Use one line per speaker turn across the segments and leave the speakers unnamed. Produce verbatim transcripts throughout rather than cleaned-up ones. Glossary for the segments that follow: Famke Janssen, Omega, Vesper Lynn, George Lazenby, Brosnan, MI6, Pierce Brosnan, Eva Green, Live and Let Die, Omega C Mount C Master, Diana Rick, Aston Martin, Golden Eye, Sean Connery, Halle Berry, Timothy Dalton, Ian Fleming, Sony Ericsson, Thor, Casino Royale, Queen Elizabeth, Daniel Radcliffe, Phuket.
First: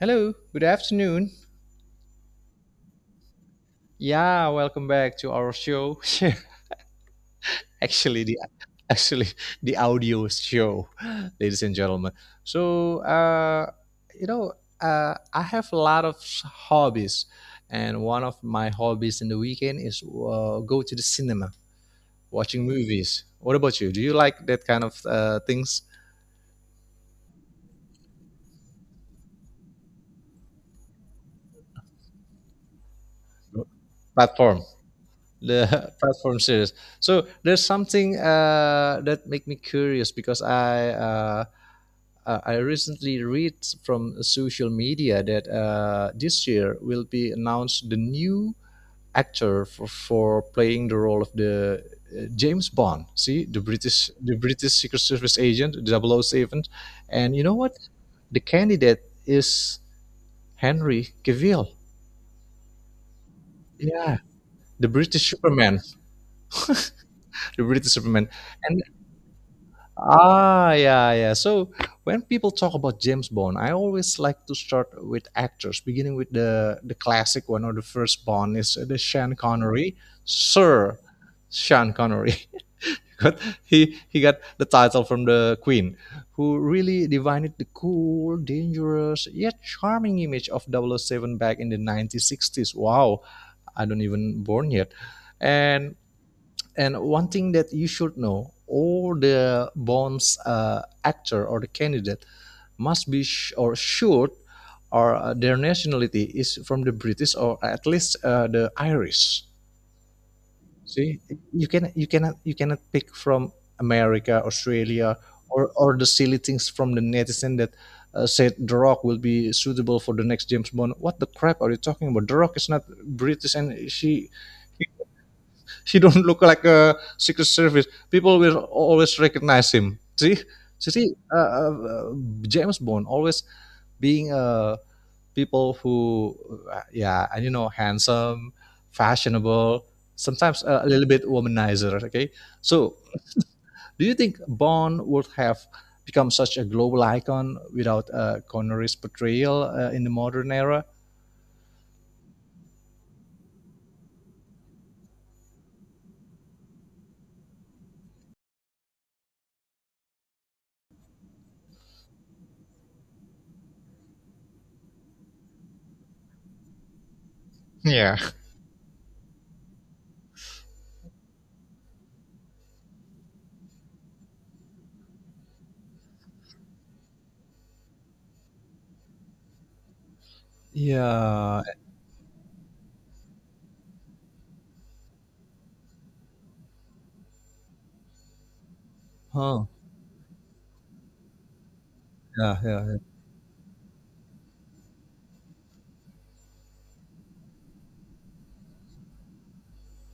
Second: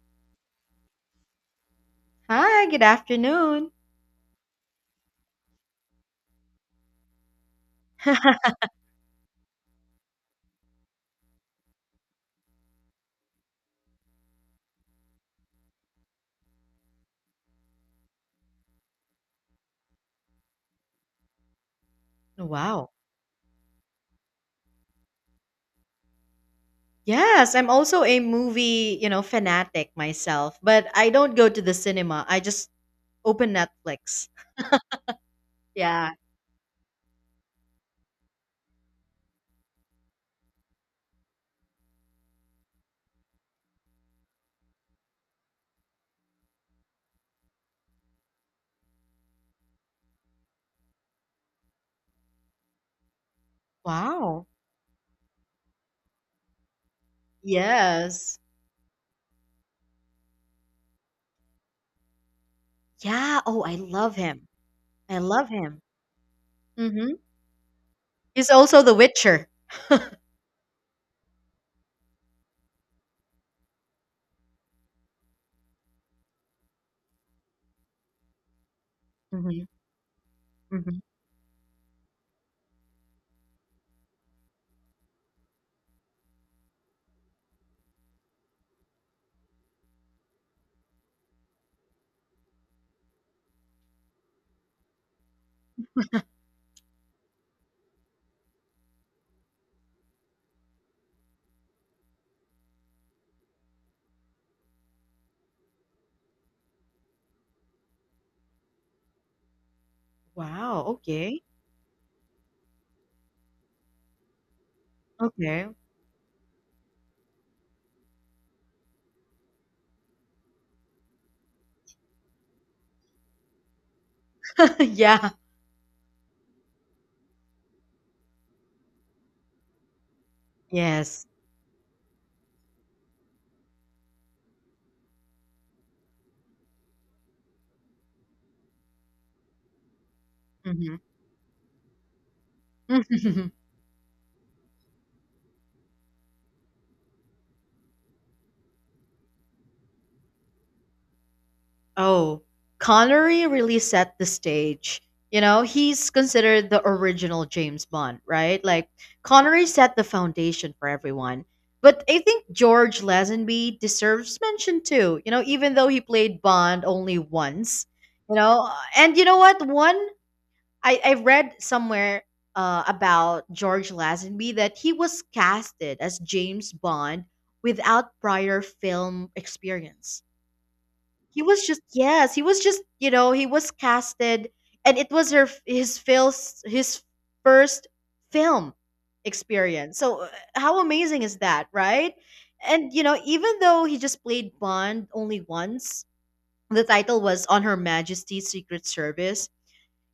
Hello, good afternoon.
Hi, good afternoon.
Yeah, welcome back to our show. actually, the actually the audio show, ladies and gentlemen. So, uh, you know, uh, I have a lot of hobbies, and one of my hobbies in the weekend is uh, go to the cinema, watching
Wow.
movies. What about you? Do you like that kind of uh, things?
Yes, I'm also a movie, you know, fanatic myself, but I don't go to the cinema. I just open Netflix.
Platform the
Yeah.
platform series. So there's something uh, that make me curious because i uh, Uh, I recently read from social media that uh, this year will be announced the new actor for, for playing the role of the uh, James Bond. See, the British the
Wow.
British Secret Service agent, the Double O Seven. And you know what?
Yes.
The candidate is Henry Cavill.
Yeah. Oh, I love
Yeah,
him.
the
I
British
love
Superman,
him. Mm-hmm.
the British Superman.
He's also
And
The Witcher.
Ah, yeah, yeah. So when people talk about James Bond, I always like to start with actors, beginning with the the classic one, or the first Bond is uh, the Sean
Mm-hmm.
Connery, Sir
Mm-hmm.
Sean Connery. got he he got the title from the Queen, who really divined the cool, dangerous yet charming image of Double O Seven back in the nineteen sixties. Wow, I don't even born yet. And and one thing that you should know, all the bonds uh, actor or the candidate must be sh- or should or uh, their nationality is from the British, or at least uh, the Irish.
Wow.
See,
Okay.
you can you cannot you cannot pick from America, Australia, or
Okay.
or the silly things from the netizen that uh, said The Rock will be suitable for the next James Bond. What the crap are you talking about? The Rock is not British, and she
yeah.
he don't look like a secret service. People will always recognize him. See, see, see,
Yes.
uh, uh, James Bond always being uh, people who, uh, yeah, and you know, handsome, fashionable, sometimes uh, a
Mm-hmm.
little bit womanizer. Okay, so do you think Bond would have become such a global icon without uh, Connery's portrayal uh, in the modern era?
Oh, Connery really set the stage. You know, he's considered the original James Bond, right? Like, Connery set the foundation for everyone. But I think George Lazenby deserves mention too, you know, even though he played Bond only once,
Yeah.
you know. And you know what? One, I, I read somewhere uh, about George Lazenby that he was casted as James Bond without prior film experience. He
Yeah.
was just, yes, he was just, you know he was casted, and it was her his fil's his first film
Huh.
experience. So uh, how amazing is that, right?
Yeah. Yeah,
And
yeah.
you know even though he just played Bond only once, the title was On Her Majesty's Secret Service.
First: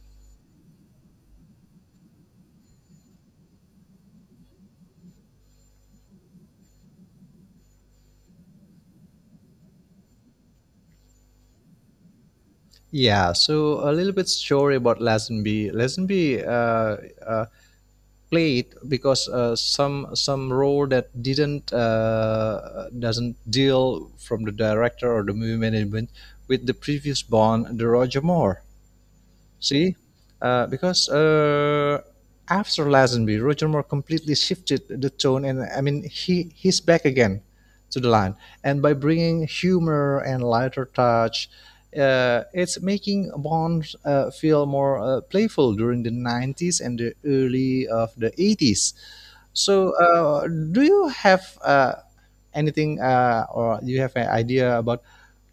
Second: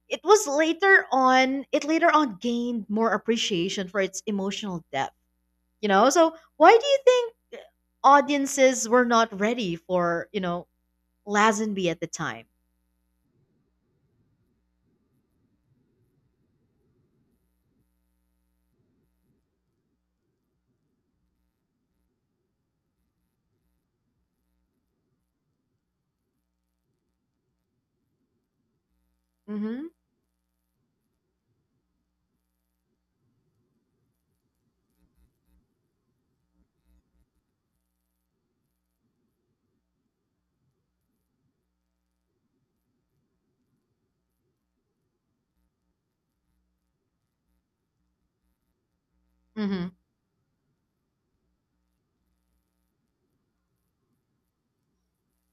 It was later on, it later on gained more appreciation for its emotional depth. You know, so why do you think audiences were not ready for you know Lazenby at the time?
Yeah, so a little bit story about Lazenby. Lazenby uh, uh, played because uh, some some role that didn't uh, doesn't deal from the director or the movie management with the previous Bond, the Roger Moore.
Mm-hmm.
See, uh, because uh, after Lazenby, Roger Moore completely shifted the tone, and I mean he he's back again to the line, and by bringing humor and lighter touch, uh, it's making Bond uh, feel more uh, playful during the nineties and the early of the eighties.
Mm-hmm.
So, uh, do you have uh, anything uh, or you have an idea about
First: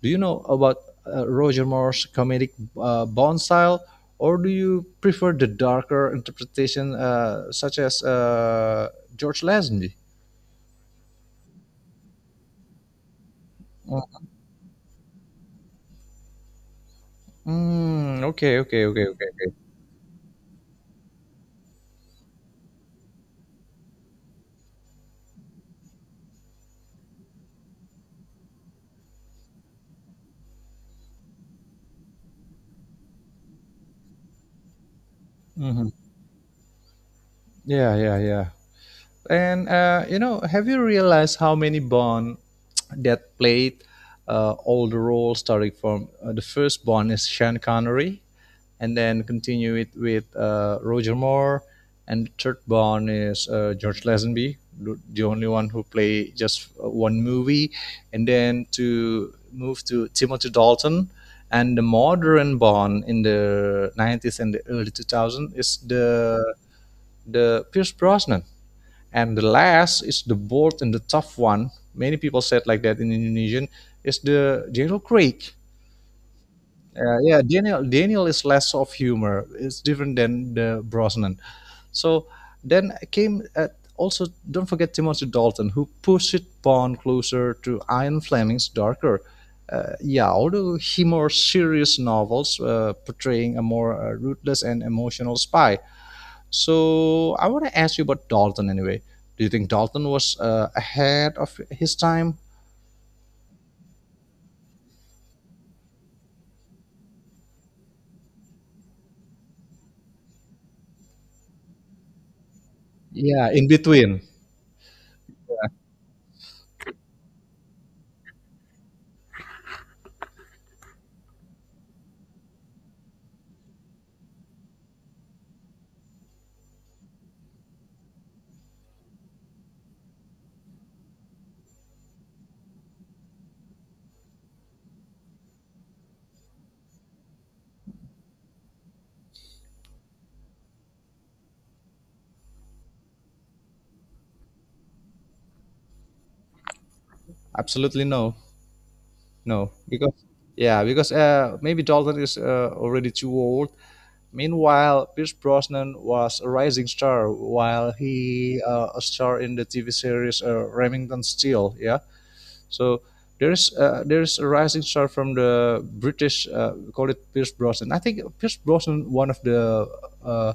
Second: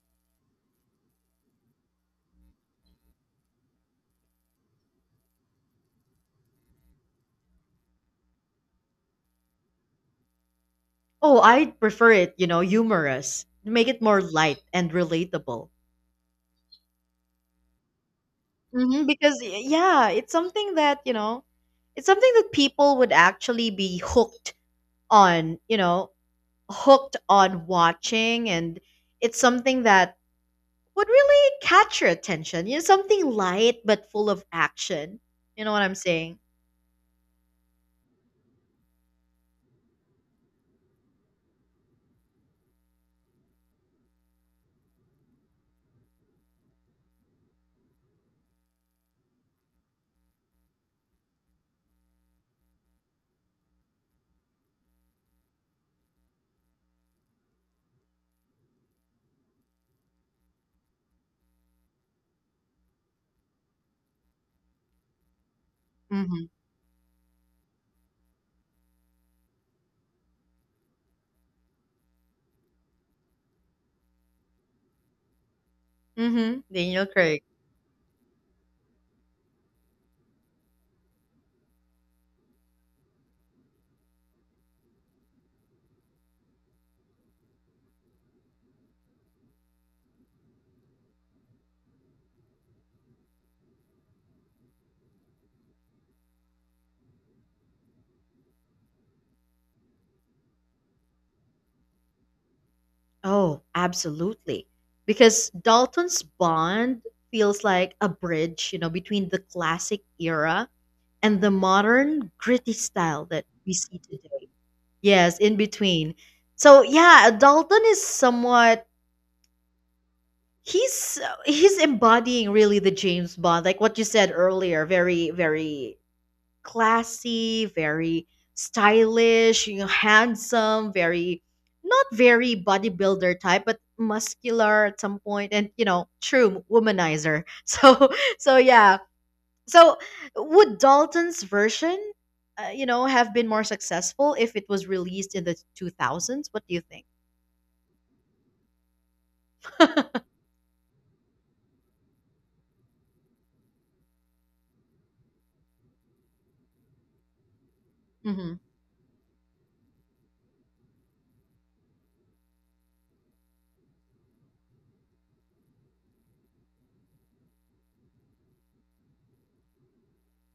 do you know about uh, Roger Moore's comedic uh, Bond style, or do you prefer the darker interpretation uh, such as uh, George Lazenby?
Oh, I prefer it, you know, humorous. Make it more light and relatable.
Mm, okay, okay, okay,
Mm-hmm.
okay,
Because
okay.
y- yeah, it's something that, you know, it's something that people would actually be hooked on, you know, hooked on watching, and it's something that would really catch your attention. You know, something light but full of action. You know what
Hmm.
I'm saying?
Yeah, yeah, yeah. And uh, you know, have you realized how many Bond that played uh, all the roles, starting from uh, the first Bond is Sean Connery, and then continue it with uh, Roger Moore, and the third Bond is uh, George Lazenby, the the only one who played just uh, one movie, and then to move to Timothy Dalton. And the modern Bond in the nineties and the early two thousands is the
Mm-hmm.
the Pierce Brosnan, and the last is the bold and the tough one. Many people said like that in Indonesian is the Daniel Craig.
Mm-hmm. Daniel
Uh, yeah,
Craig.
Daniel Daniel is less of humor. It's different than the Brosnan. So then came uh also don't forget Timothy Dalton, who pushed Bond closer to Ian Fleming's darker. Uh, yeah, although he more serious novels uh, portraying a more uh, ruthless and emotional spy. So I want to ask you about Dalton anyway. Do you think Dalton was uh, ahead of his time?
Oh, absolutely. Because Dalton's bond feels like a bridge, you know, between the classic era and the modern gritty style that
Yeah, in
we see
between.
today. Yes, in between. So, yeah, Dalton is somewhat he's he's embodying really the James Bond, like what you said earlier, very, very classy, very stylish, you know, handsome, very, not very bodybuilder type, but muscular at some point, and you know, true womanizer. So, so yeah. So, would Dalton's version, uh, you know, have been more successful if it was released in the two thousands? What do you think?
Absolutely no, no, because yeah, because uh, maybe Dalton is uh, already too old. Meanwhile, Pierce Brosnan was a rising star, while
hmm
he uh, a star in the T V series uh, Remington Steele. Yeah, so there's uh, there's a rising star from the British. Uh, we call it Pierce Brosnan. I think Pierce Brosnan one of the uh,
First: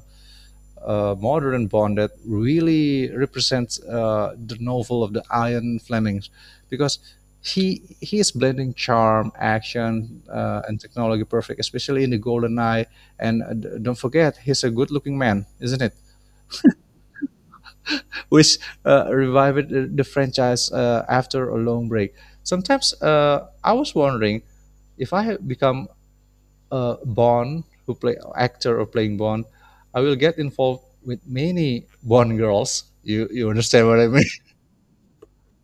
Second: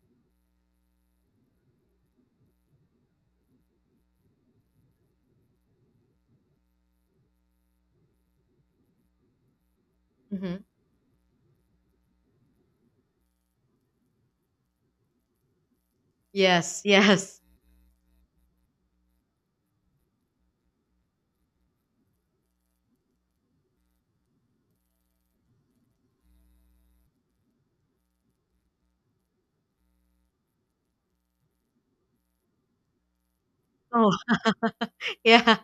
uh, modern bond that really represents uh, the novel of the Ian Fleming, because he he is blending charm, action, uh,
hmm
and technology perfect, especially in the Golden Eye. And uh, don't forget, he's a good-looking man, isn't it?
Yes. Yes.
Which uh, revived the, the franchise uh, after a long break. Sometimes uh, I was wondering if I had become uh, Bond, who play actor or playing Bond, I will get involved with many Bond girls. You you understand what I
Oh,
mean?
yeah.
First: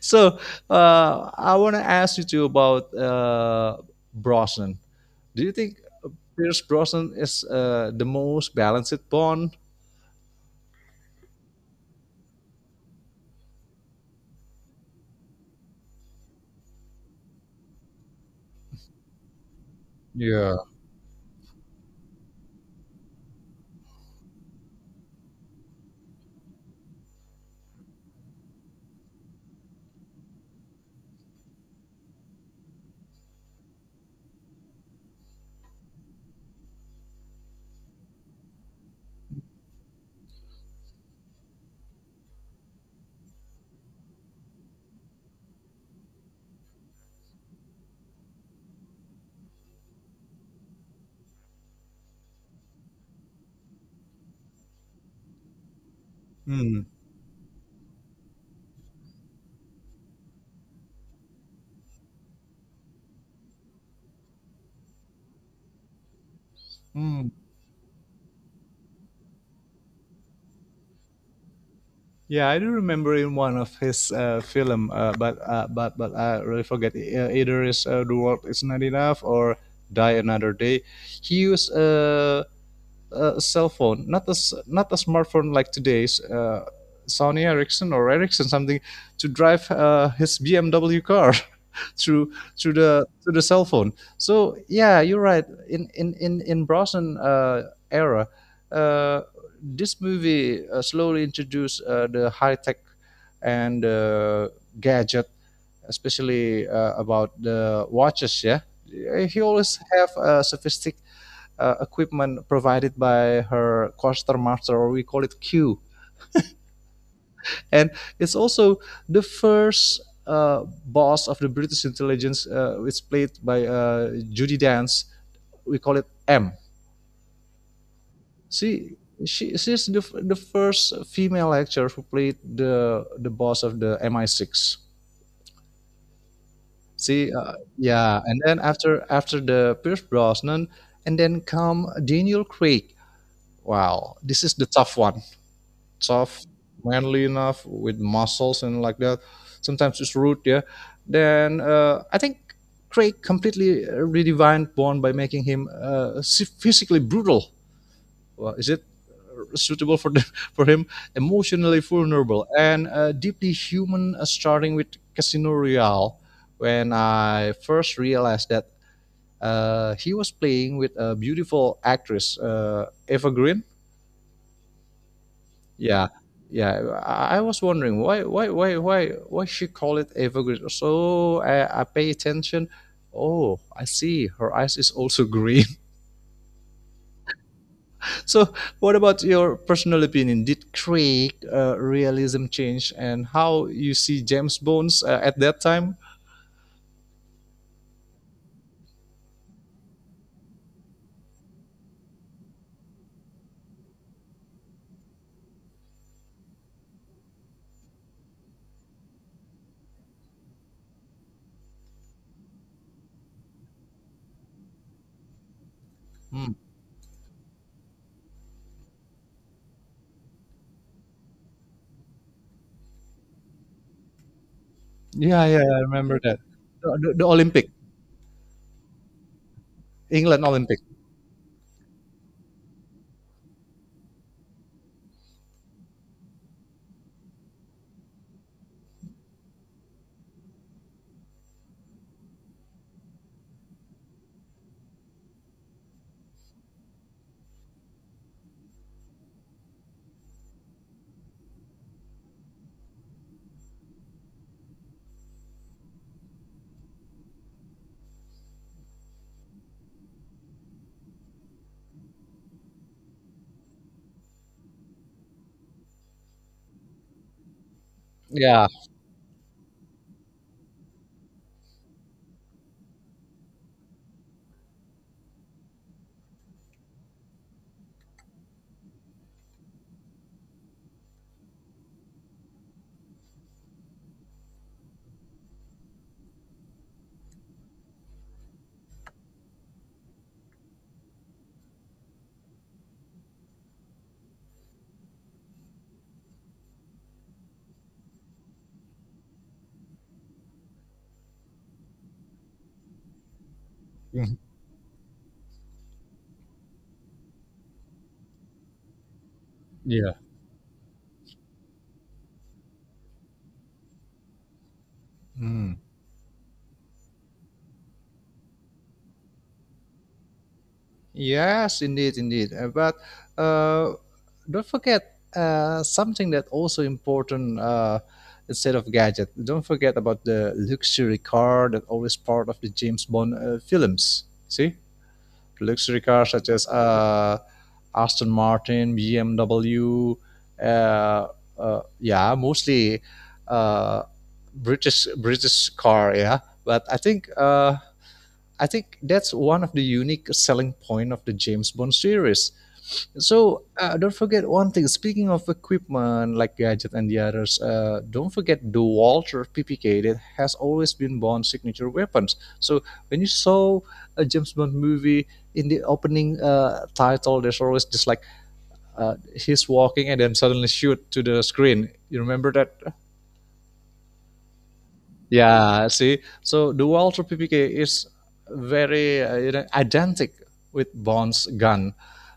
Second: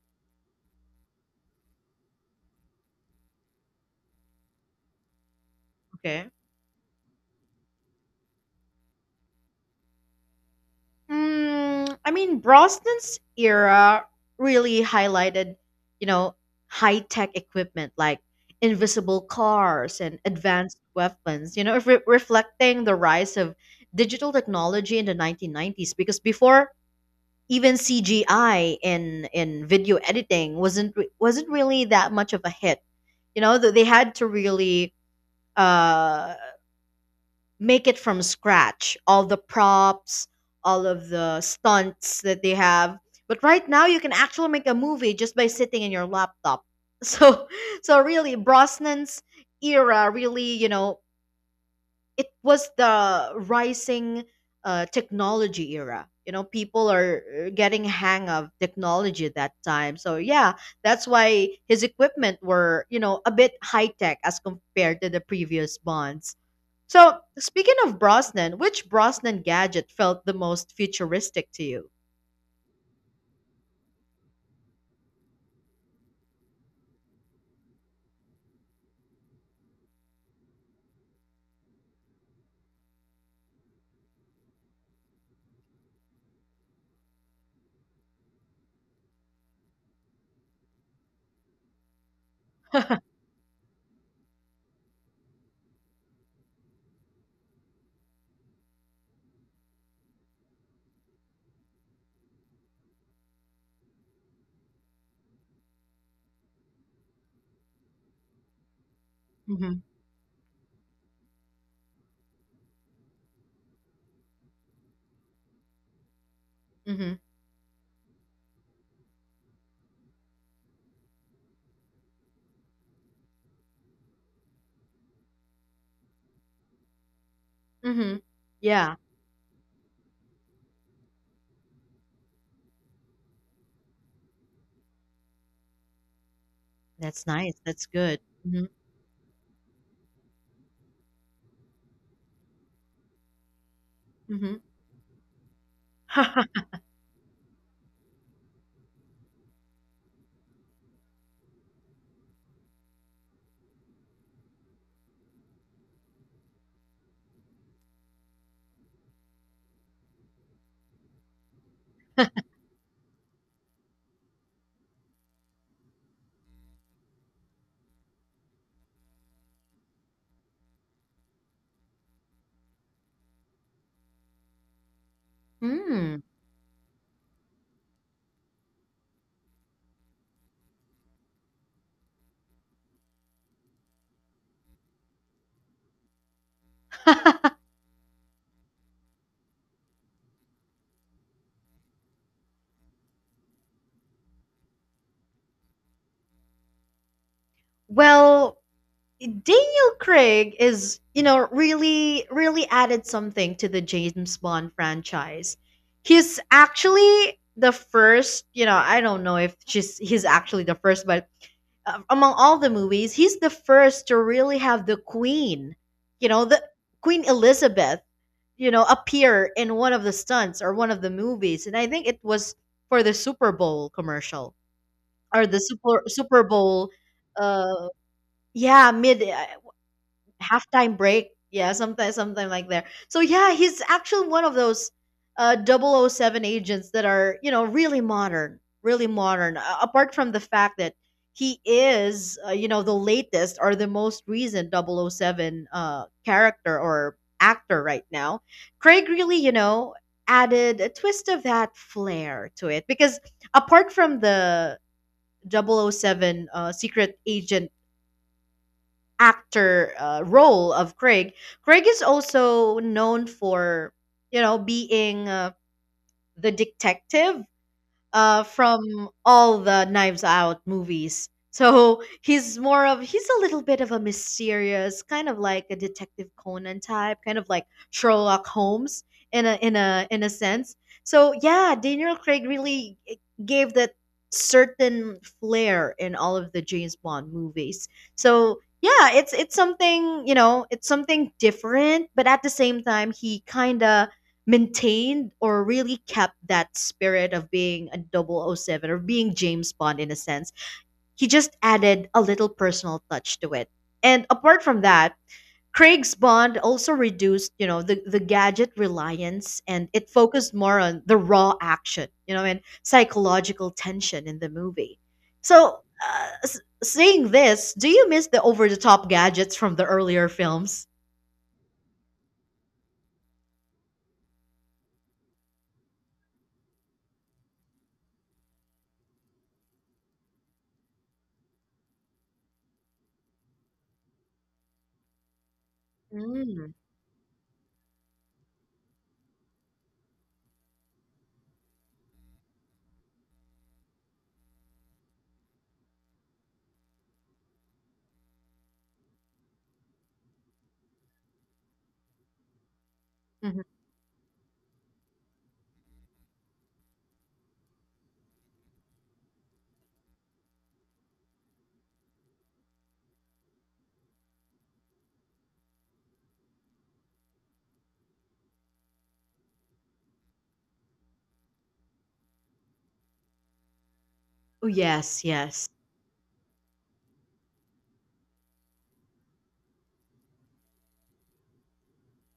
So uh, I want to ask you too about uh, Brosnan. Do you think
Okay.
Pierce Brosnan is uh, the most balanced Bond?
Mm, I mean, Brosnan's era really highlighted, you know, high tech equipment like invisible cars and
Yeah.
advanced weapons, you know, re- reflecting the rise of digital technology in the nineteen nineties. Because before, even C G I in in video editing wasn't re- wasn't really that much of a hit. You know, th- they had to really uh make it from scratch, all the props, all of the stunts that they have. But right now, you can actually make a movie just by sitting in your laptop. so so really, Brosnan's era, really, you know it was the rising uh, technology era. you know
Hmm.
people are uh, getting hang of technology at that time, so yeah, that's why his equipment were you know a bit high tech as compared to the previous bonds. So,
Hmm.
speaking of Brosnan, which Brosnan gadget felt the most futuristic to you?
Yeah, I do remember in one of his uh, film, uh, but uh, but but I really forget. Uh, either is uh, the world is not enough or die another day. He used uh, a cell phone, not a not a smartphone like today's uh, Sony Ericsson or Ericsson something, to drive uh, his B M W car through through the through the cell phone. So yeah, you're right. In in in in Brosnan uh, era, uh, this movie uh, slowly introduced uh, the high tech and uh, gadget, especially uh, about the watches. Yeah, he
hmm
always have a sophistic uh, equipment provided by her quartermaster, or we call it Q.
hmm
And it's also the first uh, boss of the British intelligence, uh, it's played by uh, Judy Dance. We call it M.
hmm
She
Yeah,
she she's the, the first female actor who played the the boss of the M I six.
that's
See, uh,
nice. That's
yeah,
good.
and then
hmm
after after the Pierce Brosnan, and then come Daniel Craig. Wow, this is
hmm
the tough one. Tough, manly enough with muscles and like that. Sometimes it's rude, yeah. Then uh, I think Craig completely uh, redefined Bond by making him uh, s- physically brutal. Well, is it suitable for the, for him? Emotionally vulnerable and uh, deeply human, uh, starting with Casino Royale. When I first realized that uh, he was playing with a beautiful actress, uh, Eva Green. Yeah,
Hmm.
yeah. I I was wondering why, why, why, why, why she call it evergreen. So I, I pay attention. Oh, I see. Her eyes is also green. So, what about your personal opinion? Did Craig uh, realism change, and how you see James Bones uh, at that time?
Well, Daniel Craig is, you know, really, really added something to the James Bond franchise. He's actually the first, you know, I don't know if she's he's actually the first, but uh, among all the movies, he's the first to really have the queen, you know,
Hmm.
the Queen Elizabeth, you know, appear in one of the stunts or one of the movies. And I think it was for the Super Bowl commercial
Yeah,
or the
yeah, I
Super
remember that.
Super Bowl,
The, the, the Olympic.
uh yeah, mid, uh,
England Olympic.
halftime break. Yeah, something something like there. So yeah, he's actually one of those uh double oh 007 agents that are, you know, really modern, really modern. Uh, apart from the fact that he is, uh, you know, the latest or the most recent double oh 007 uh character or actor right now. Craig really, you know, added a twist of that flair to it, because apart from the double oh 007 uh, secret agent actor, uh, role of Craig. Craig is also known for, you know, being uh, the detective, uh,
Yeah.
from all the Knives Out movies. So he's more of, he's a little bit of a mysterious kind of like a detective Conan type, kind of like Sherlock Holmes in a in a in a sense. So yeah, Daniel Craig really, eh, gave that certain flair in all of the James Bond movies. So yeah, it's it's something, you know, it's something different, but at the same time, he kind of maintained or really kept that spirit of being a double O seven or being James Bond in a sense. He just added a little personal touch to it. And
Mhm.
apart from that, Craig's Bond also reduced, you know, the, the gadget reliance, and it
Yeah.
focused more on the raw action, you know, and psychological tension in the movie.
Mm.
So, uh, s- seeing this, do you miss the over the top gadgets from the earlier films?
Yes, indeed, indeed. Uh, But uh, don't forget uh, something that also important, uh, instead of gadget. Don't forget about the luxury car that always part of the James Bond uh, films. See, luxury cars such as
Mm.
uh, Aston Martin, B M W. Uh, uh, yeah, mostly uh, British British car. Yeah, but I think. Uh, I think that's one of the unique selling point of the James Bond series. So
mhm.
uh, don't forget one thing. Speaking of equipment like gadget and the others, uh, don't forget the Walter P P K that has always been Bond's signature weapons. So when you saw a James Bond movie in the opening uh, title, there's always just like uh, he's walking and then suddenly shoot to the screen. You remember that?
Oh, yes, yes.
Yeah, see, so the Walther P P K is very uh, you know, identical with Bond's gun.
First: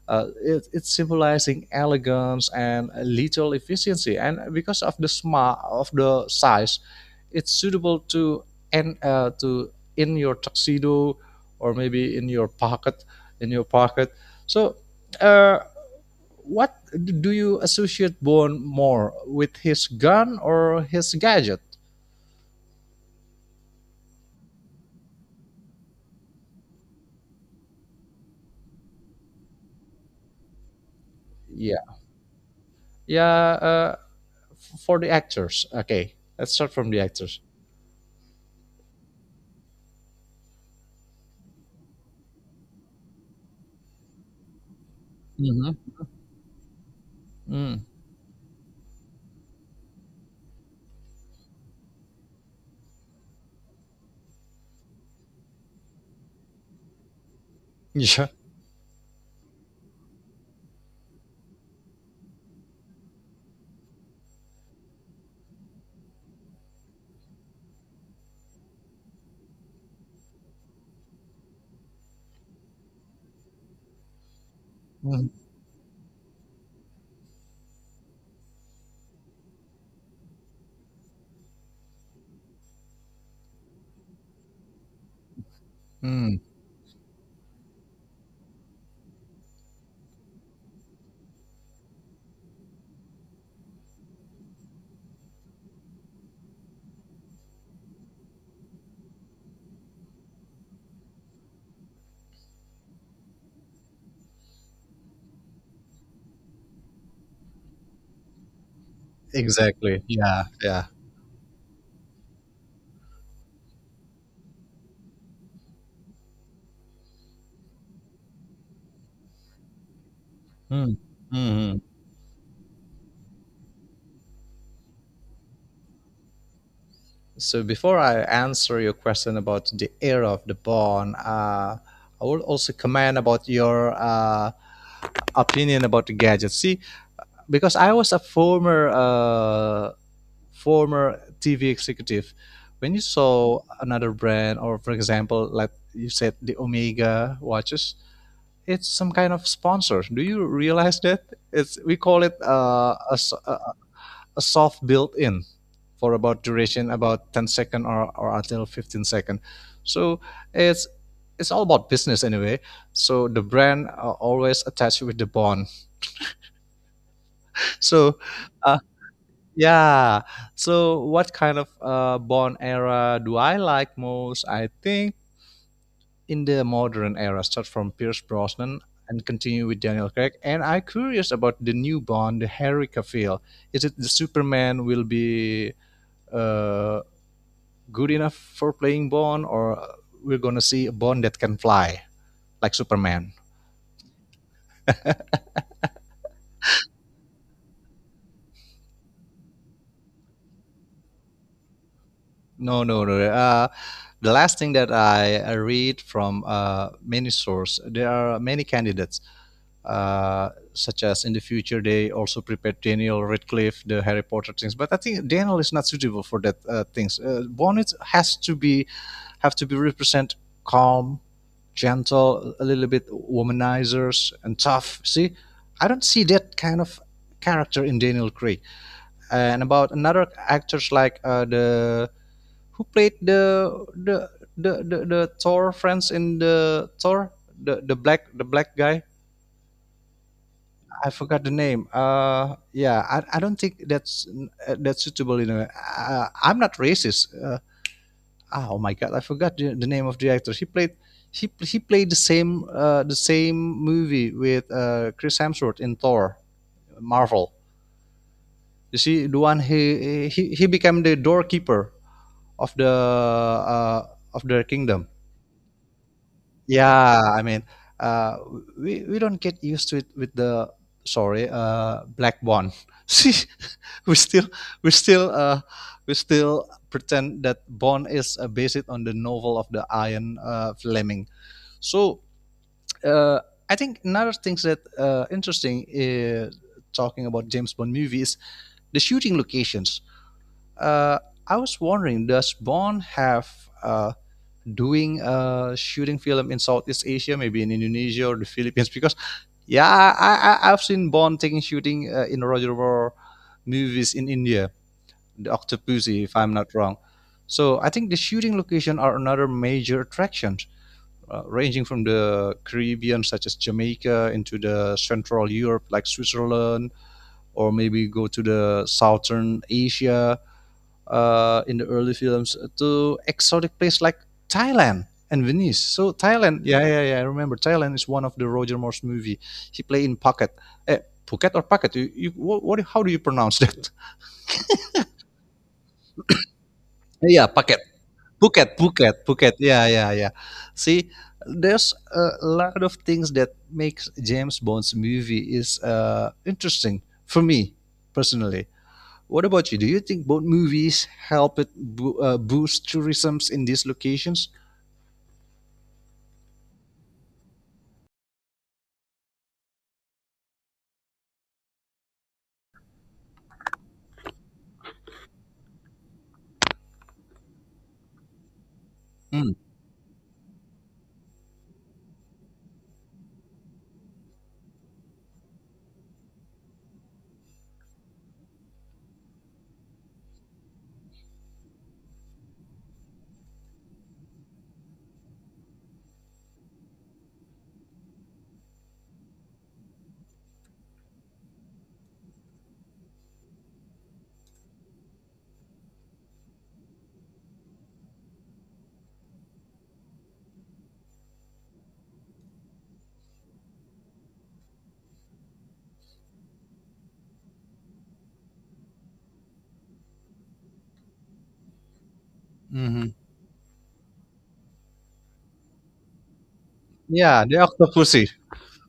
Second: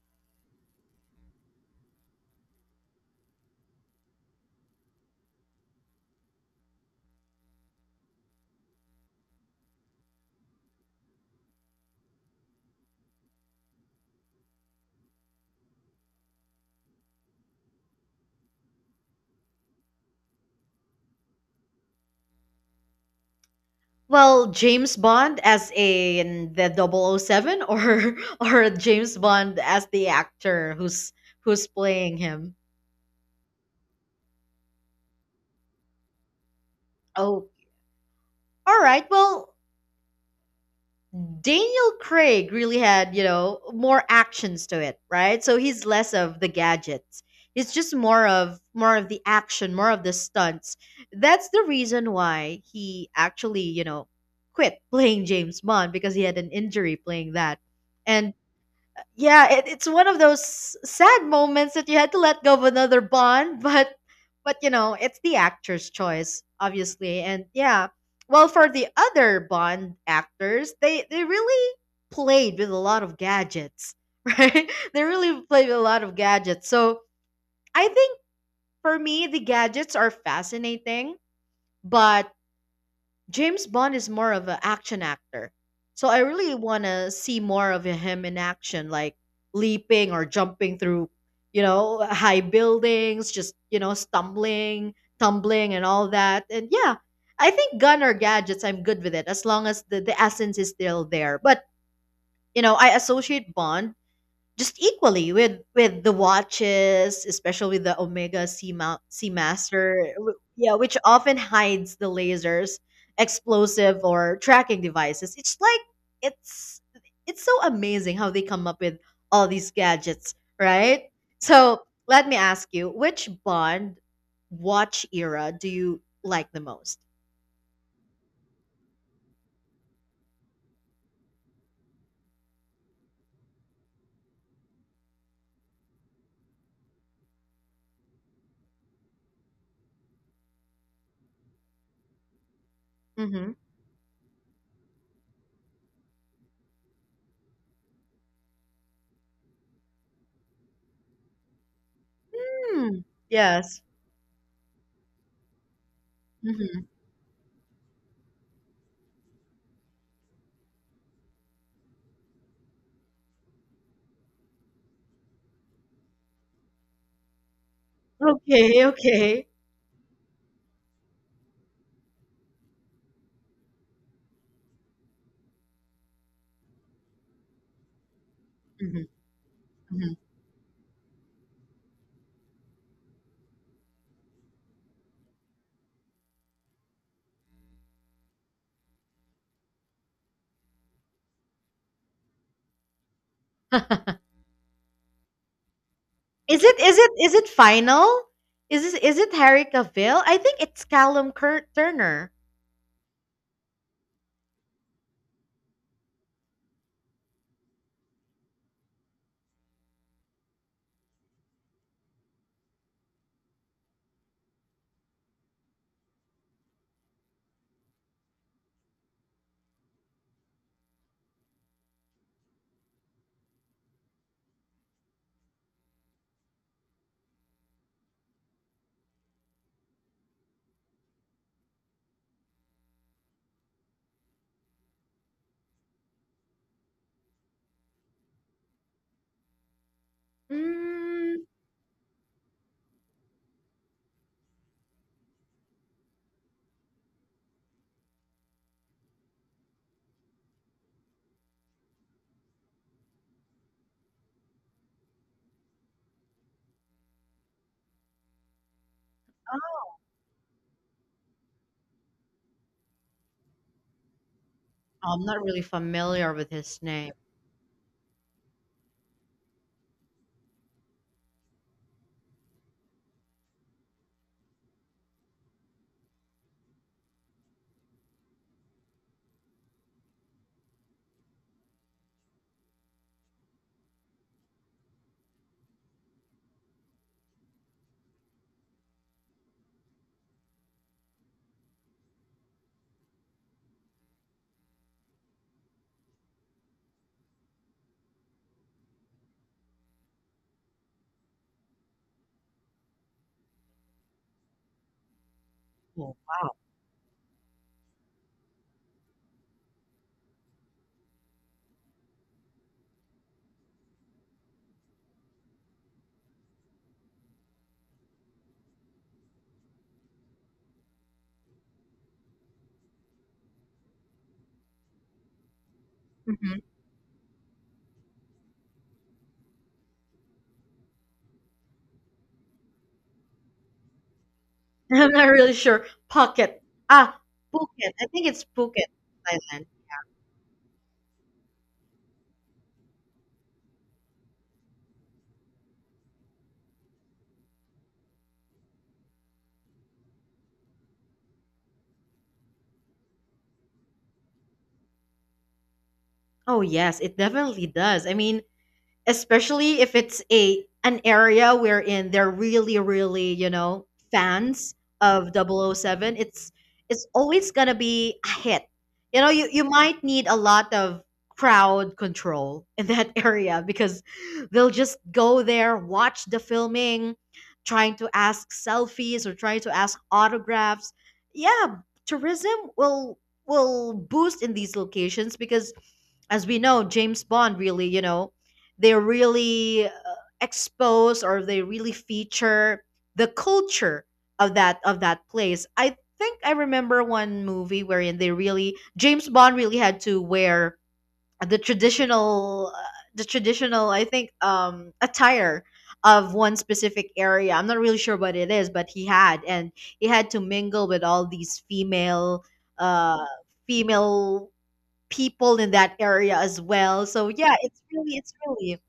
Uh, it, it's symbolizing elegance and lethal efficiency, and because of the smart of the size, it's suitable to and uh, to in your tuxedo, or maybe in your pocket, in your pocket. So, uh, what do you associate Bond more with, his gun or his gadget?
Well, James Bond as in the double oh 007 or or James Bond as the actor who's who's playing him.
Yeah, uh, f- for the actors. Okay, let's start from the actors.
Oh, all right. Well, Daniel Craig really had, you know, more actions to it, right? So
Mm-hmm.
he's less of the gadgets. It's
Mm.
just more of more of the action, more of the stunts. That's the reason why he actually, you know, quit playing James Bond because he had an injury playing that.
Yeah.
And yeah, it, it's one of those sad moments that you had to let go of another bond, but but you know, it's the actor's choice, obviously. And yeah, well, for the other Bond actors, they they really played with a lot of gadgets, right? They
Mm.
really played with a lot of gadgets. So I think for me, the gadgets are fascinating, but James Bond is more of an action actor. So I
Mm.
really want to see more of him in action, like leaping or jumping through, you know, high buildings, just, you know, stumbling, tumbling, and all that. And yeah, I think gun or gadgets, I'm good with it as long as the, the essence is still there. But, you know, I associate Bond just equally with with the watches, especially with the Omega C Mount C Master,
Exactly.
w-
Yeah.
yeah,
Yeah.
which often hides the lasers, explosive or tracking devices. It's like it's it's so amazing how they come up with all these gadgets,
Mm.
right?
Hmm.
So let me ask you, which Bond watch era do you like the most?
So before I answer your question about the era of the Bond, uh, I will also comment about your uh, opinion about the gadget. See, because I was a former uh, former T V executive. When you
Mm-hmm.
saw another brand, or for example, like you said, the Omega watches, it's some kind of sponsor. Do you realize that it's we call it uh,
Hmm,
a a
yes.
soft built-in for about duration
hmm
about ten second, or, or until fifteen second. So it's it's all about business anyway. So the brand are always attached with the bond. So, uh,
Okay. Okay.
yeah. So what kind of uh, bond era do I like most? I think in the modern era, start from Pierce Brosnan
hmm
and continue with Daniel
hmm
Craig. And I'm curious about the new Bond, the Harry Cavill. Is it the Superman will be uh, good enough for playing Bond, or we're gonna see a Bond that can fly like Superman?
Is it, is it is it final? Is this is it Harry Cavill? I think it's Callum Cur- Turner.
No, no, no. Uh, the last thing that I I read from uh, many sources, there are many candidates, uh, such as in the future they also prepared Daniel Radcliffe, the Harry Potter things. But I think Daniel is not suitable for that uh, things. Uh, Bonnet has to be have to be represent calm, gentle, a little bit womanizers and tough. See, I don't see that kind of character in Daniel Craig. And about another actors like, uh, the who played the the the the, the Thor friends in the Thor, the the black the black guy. I forgot
Mm,
the name. Uh, yeah, I, I don't think that's uh, that's suitable. You know, uh, I'm not racist. Uh, ah, oh my god, I forgot the the name of the actor. He played he he played the same uh, the same movie with uh, Chris Hemsworth in Thor, Marvel. You see, the one
oh,
he he he became the doorkeeper of the uh, of their kingdom.
I'm not really familiar with his name.
Yeah, I mean, uh, we we don't get used to it with the sorry, uh, black bond. See, we still we still uh, we still pretend that Bond is uh, based on the novel of the Ian uh, Fleming. So uh, I think another things that uh, interesting is talking about James Bond movies, the shooting locations. Uh, I was wondering, does Bond have, uh, doing uh shooting film in Southeast Asia, maybe in Indonesia or the Philippines? Because yeah, I, I I've seen Bond taking shooting uh, in Roger Moore movies in India, the
Oh
Octopussy, if I'm
wow.
not wrong. So I think the shooting location are another major attraction, uh, ranging from the Caribbean, such as Jamaica, into the Central Europe, like Switzerland, or maybe go to the Southern Asia uh, in the early films to exotic places like Thailand and Venice. So
Mhm.
Thailand, yeah, yeah, yeah. I remember Thailand is one of the Roger Moore's movie. He played in Phuket, eh, Phuket or Phuket. You, you, what, what? How do you pronounce that?
I'm not really sure. Pocket. Ah,
Yeah, Phuket,
Phuket. I think it's
Phuket,
Phuket,
Phuket, Phuket.
Thailand.
Yeah, yeah, yeah. See, there's a lot of things that makes James Bond's movie is uh, interesting for me personally. What about you? Do you think Bond movies help it bo- uh, boost tourism in these locations?
Oh yes, it definitely does. I mean, especially if it's a an area wherein they're really, really, you know fans of double oh 007. It's it's always gonna be a hit. you know you,
Mm.
you might need a lot of crowd control in that area, because they'll just go there, watch the filming, trying to ask selfies or trying to ask autographs. Yeah, tourism will will boost in these locations because, as we know, James Bond really, you know, they really uh, expose, or they really feature the culture of that of that place. I think I remember one movie wherein they really James Bond really had to wear the traditional uh, the traditional, I think, um attire of one specific area. I'm not really sure what it is, but he had and he had to mingle with all these female
Mhm.
uh female people in that area as well. So
Yeah, the
yeah, it's really
octopussy.
it's really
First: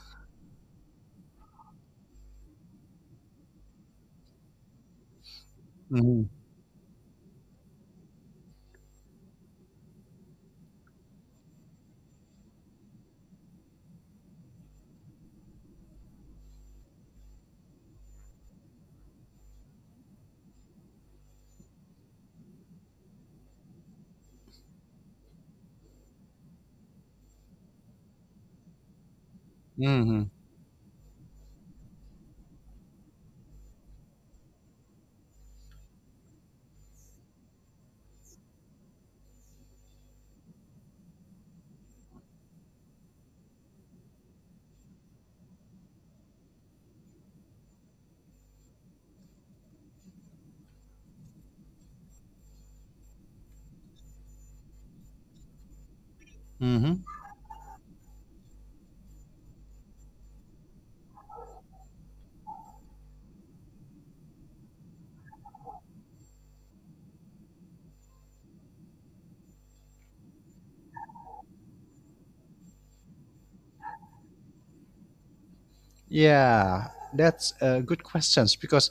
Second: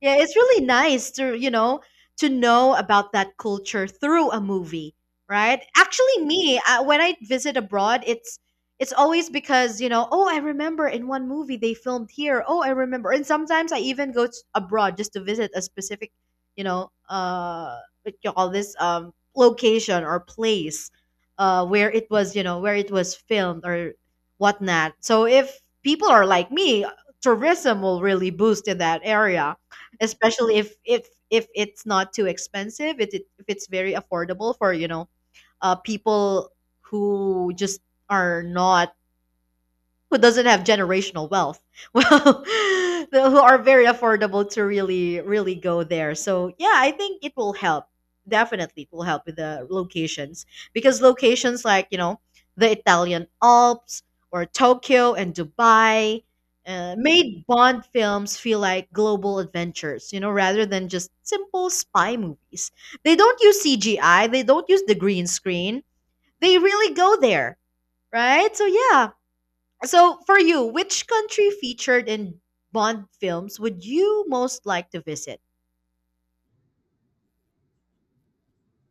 yeah, it's really nice to, you know, to know about that culture through a movie, right? Actually
Mhm.
me, uh, when I visit abroad, it's it's always because, you know, oh, I remember in one movie they filmed here. Oh, I remember. And sometimes I even go s- abroad just to visit a specific, you know, uh what you call this, um location or place, uh where it was, you know, where it was filmed or whatnot. So if people are like me, tourism will really boost in that area,
Mhm.
especially if if if it's not too expensive, if it if it's very affordable for you know uh people who just are not who doesn't have generational wealth well the- who are very affordable to really really go there. So yeah, I think it will help. Definitely it will help with the locations, because locations like, you know, the Italian Alps or Tokyo and Dubai uh,
Mhm.
made Bond films feel like global adventures, you know, rather than just simple spy movies. They don't use CGI, they don't use the green screen, they really go there, right? So yeah, so, for you, which country featured in Bond films would you most like to visit?
Yeah, that's uh, good questions because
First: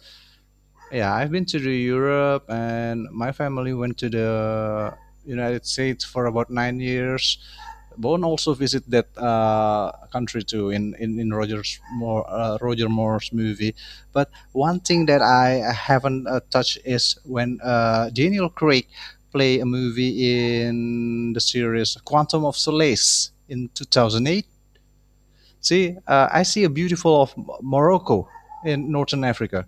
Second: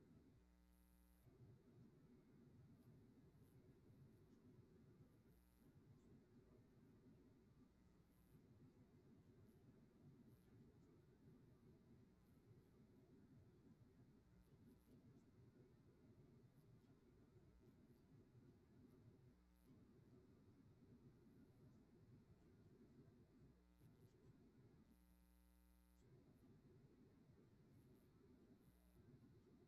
yeah, I've been to the Europe and my family went to the United States for about nine years. Bowen also visited that uh, country too in in, in Roger's more uh, Roger Moore's movie. But one thing that I haven't uh, touched is when uh, Daniel Craig play a movie in the series Quantum of Solace in two thousand eight. See, uh, I see a beautiful of Morocco in Northern Africa.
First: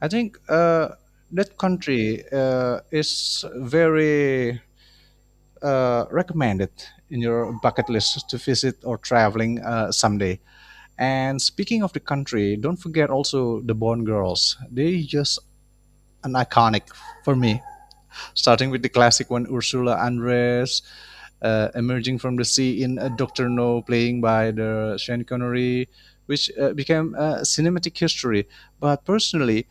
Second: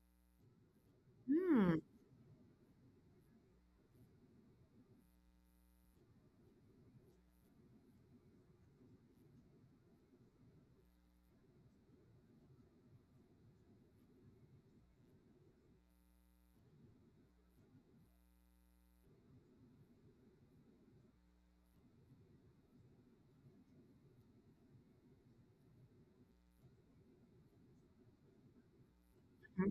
I think uh, that
Hmm.
country uh, is very uh, recommended in your bucket list to visit or traveling uh, someday? And speaking of the country, don't forget also the Bond Girls. They just an iconic for me, starting with the classic one, Ursula Andress, uh, emerging from the sea in uh, Doctor No, playing by the Sean Connery, which uh, became a cinematic history. But personally,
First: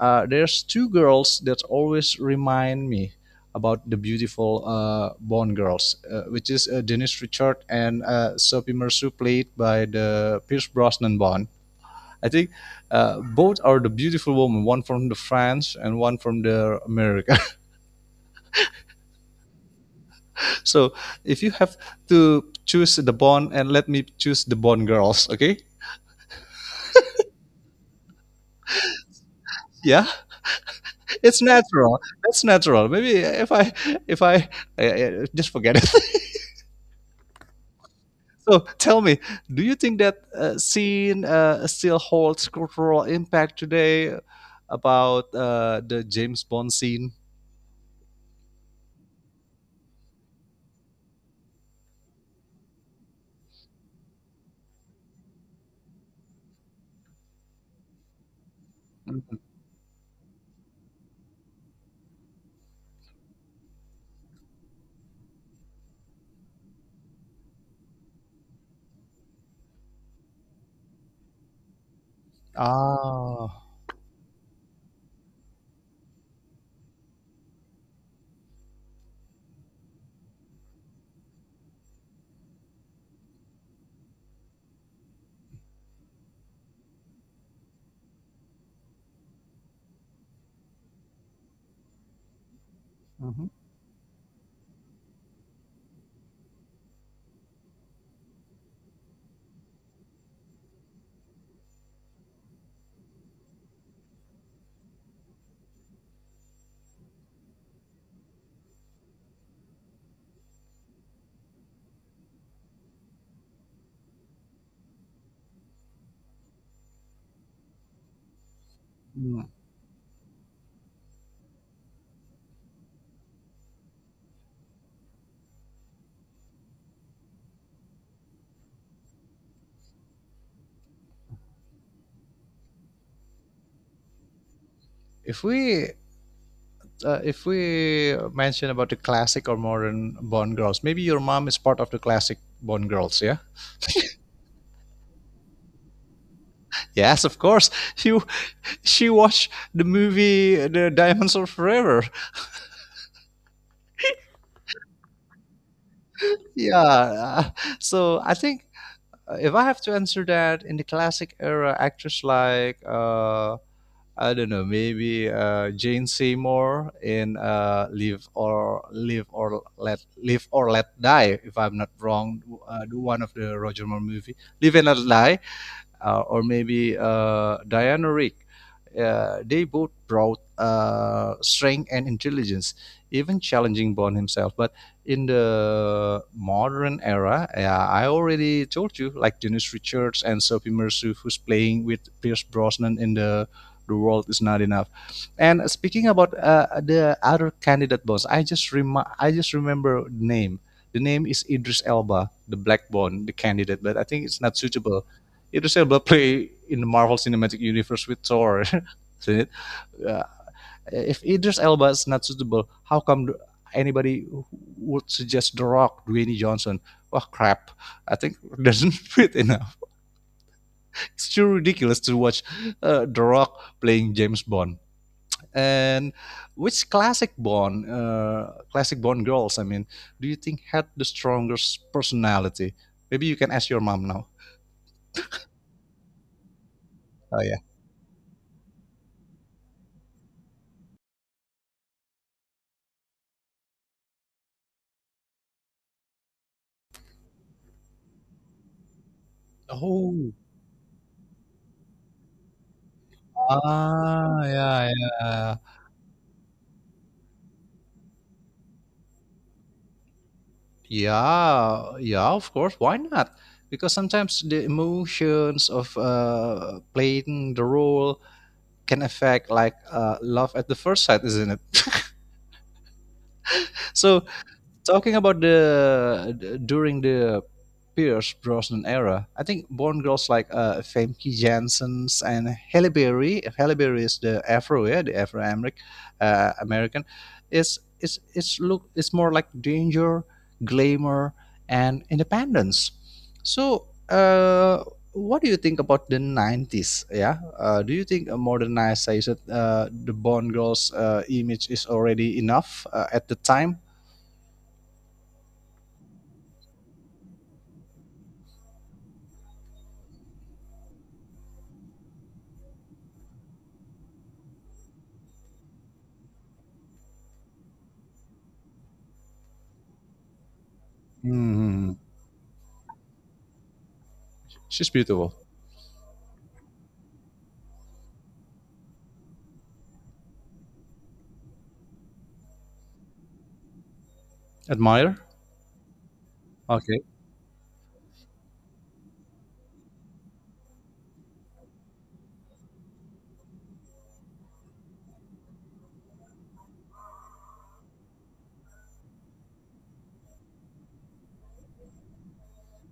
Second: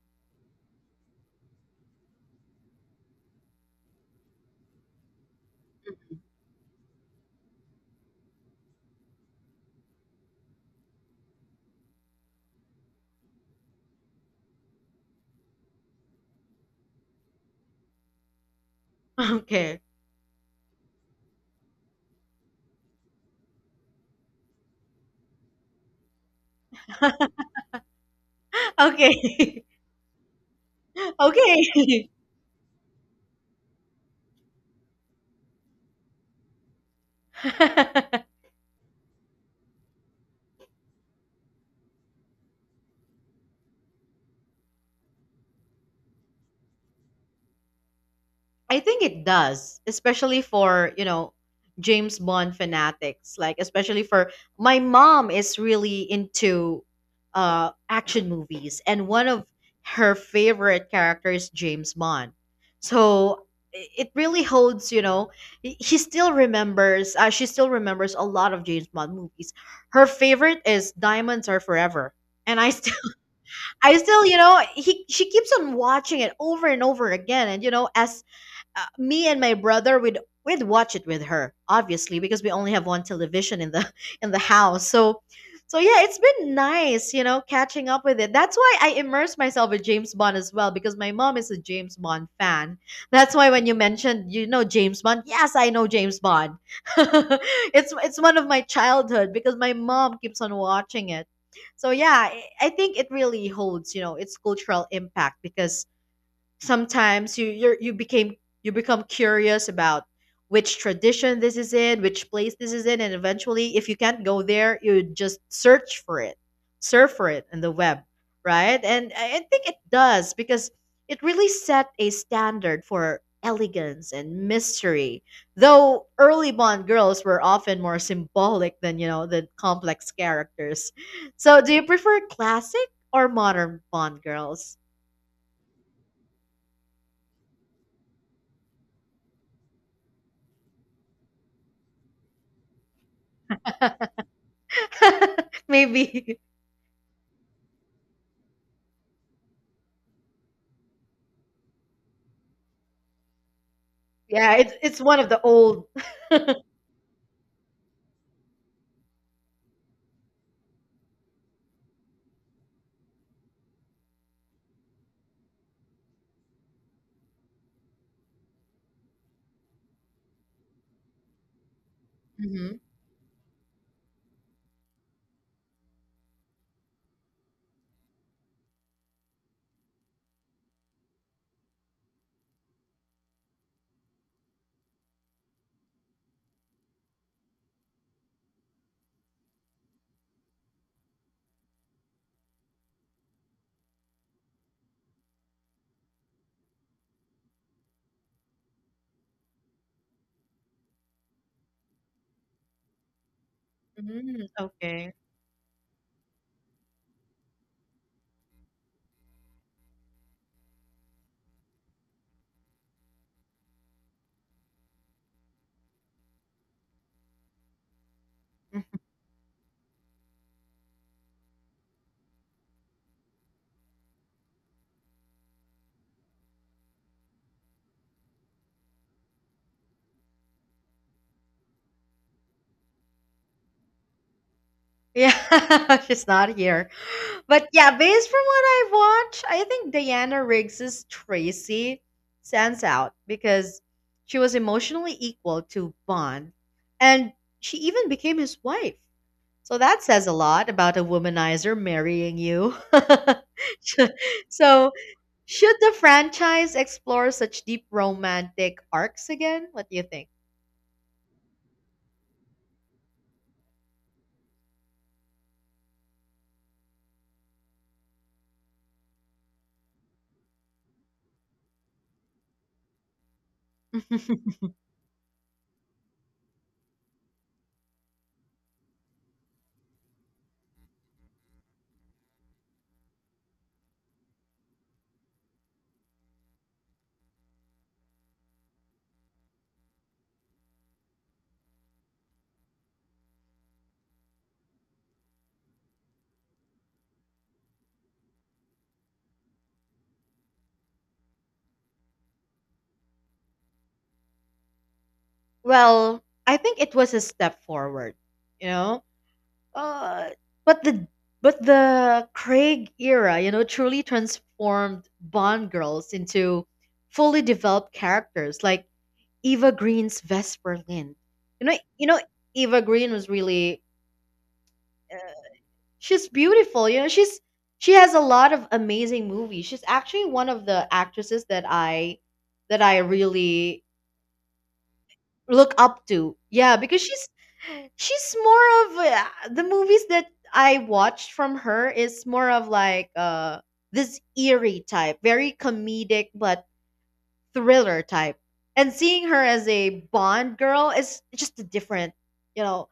uh, there's two girls that always remind me about the beautiful uh, Bond girls, uh, which is uh, Denise Richards and uh, Sophie Mercer, played by the Pierce Brosnan Bond. I think uh, both are the beautiful women, one from the France and one from the America.
Okay.
So if you have to choose the Bond and let me choose the Bond girls, okay?
Okay.
Yeah, it's natural.
Okay.
That's natural. Maybe if I, if I, uh, just forget it. So tell me, do you think that uh, scene uh, still holds cultural impact today about uh, the James Bond scene?
I think it does, especially for, you know, James Bond fanatics, like especially for my mom is really into uh action movies, and one
Mhm.
of her favorite characters is James Bond. So i- it really holds, you know, he he still remembers, uh, she still remembers a lot of James Bond movies. Her favorite is Diamonds Are Forever. And I still
Ah.
I still, you know, he she keeps on watching it over and over again, and you know, as uh, me and my brother would, we'd watch it with her obviously because we only have one television in the in the house. So so yeah, it's been nice, you know, catching up with it. That's why I immerse myself with James Bond as well, because my mom is a James Bond fan. That's
Mhm.
why when you mentioned, you know, James Bond, yes, I know James Bond. it's it's one of my childhood because my mom keeps on watching it. So yeah, I I think it really holds, you know, its cultural impact, because sometimes you you're, you became you become curious about which tradition this is in, which place this is in, and eventually, if you can't go there, you just search for it, surf for it in the web, right? And I I
Mm.
think it does because it really set a standard for elegance and mystery. Though early Bond girls were often more symbolic than, you know, the complex characters. So, do you prefer classic or modern Bond girls?
If we uh, if we mention about the classic or modern Bond girls, maybe your mom is part of the classic Bond girls, yeah?
Maybe.
Yes, of course. You She watched the movie The Diamonds Are Forever.
Yeah, it's it's one of the old.
Yeah. uh, So I think Uh, if I have to answer that in the classic era, actors like, uh, I don't know, maybe uh, Jane Seymour in uh, Live or Live or Let Live or Let Die, if I'm not wrong,
Mhm.
uh, one of the Roger Moore movie, Live and Let Die, uh, or maybe uh, Diana Rick, uh, they both brought uh, strength and intelligence, even challenging Bond himself. But in the modern era, yeah, I already told you, like Dennis Richards and Sophie Mercer, who's playing with Pierce Brosnan in the the world is not enough. And speaking about uh, the other candidate bonds, I just rem- I just remember the name. The name is Idris Elba, the black bond, the candidate, but I think it's
Mm,
not suitable.
okay.
Idris Elba play in the Marvel Cinematic Universe with Thor. Isn't it? Uh, if Idris Elba is not suitable, how come anybody would suggest The Rock, Dwayne Johnson? Oh crap! I think it doesn't
Mhm.
fit enough. It's too ridiculous to watch uh, The Rock playing James Bond. And which classic Bond, uh, classic Bond girls, I mean, do you think had the strongest personality? Maybe you can ask your mom now.
Yeah, she's not here.
Oh yeah.
But yeah, based from what I've watched, I think Diana Riggs's Tracy stands out because she was emotionally equal to Bond and she even became his wife. So that says a
Oh
lot about a womanizer marrying you.
Ah, yeah,
So,
yeah,
should the franchise explore such deep romantic arcs again? What do you think?
yeah, yeah. Of course, why not? Because sometimes the emotions of uh, playing the role can affect like uh, love at the first sight, isn't it? so Talking about the d- during the Pierce Brosnan era, I think born girls like uh, Famke Janssen's and Halle Berry. Halle Berry is the Afro, yeah, the Afro American. Uh, American is is is look, it's more like danger, glamour, and independence. So, uh, what do you think about the nineties? Yeah, uh, do you think a modernized, I said, uh, the Bond girls' uh, image is already enough uh, at the time?
Well, I think it was a step forward, you know. Uh, but the but the Craig era, you know, truly transformed Bond girls into fully developed characters like Eva Green's Vesper Lynn. You know,
Mm,
you know, Eva Green was really
she's
uh,
beautiful.
she's beautiful. You know, she's she has a lot of amazing movies. She's actually one of the actresses that I that I really
Admire.
look up to. Yeah,
Okay.
because she's she's more of uh, the movies that I watched from her is more of like uh this eerie type, very comedic but thriller type. And seeing her as a Bond girl is just a different, you know,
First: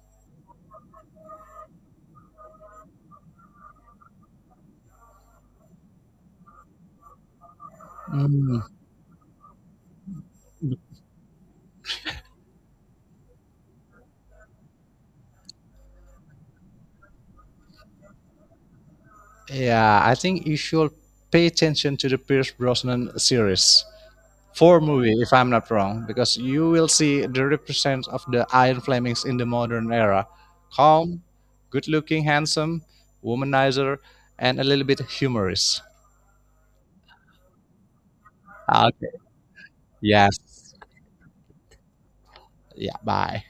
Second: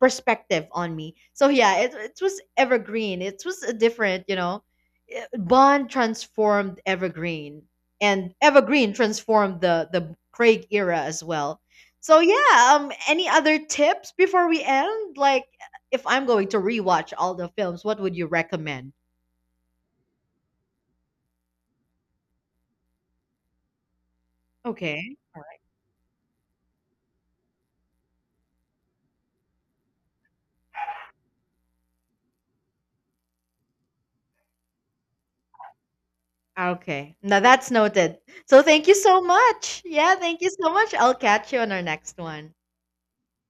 perspective on me. So yeah, it it was evergreen. It was a different, you know, eh, Bond transformed evergreen, and
Mm,
evergreen transformed the the Craig era as well. So yeah, um, any other tips before we end? Like, if I'm going to rewatch all the films, what would you recommend?
yeah, I think you should pay attention to the Pierce Brosnan series. Four movie,
Okay.
if I'm not wrong, because you will see the represent of the Iron Flemings in the modern era. Calm, good looking, handsome, womanizer, and a little bit humorous.
Okay. Now that's noted. So thank you
Okay.
so much. Yeah, thank you so
Yes.
much. I'll catch you on our next one.
Yeah, bye.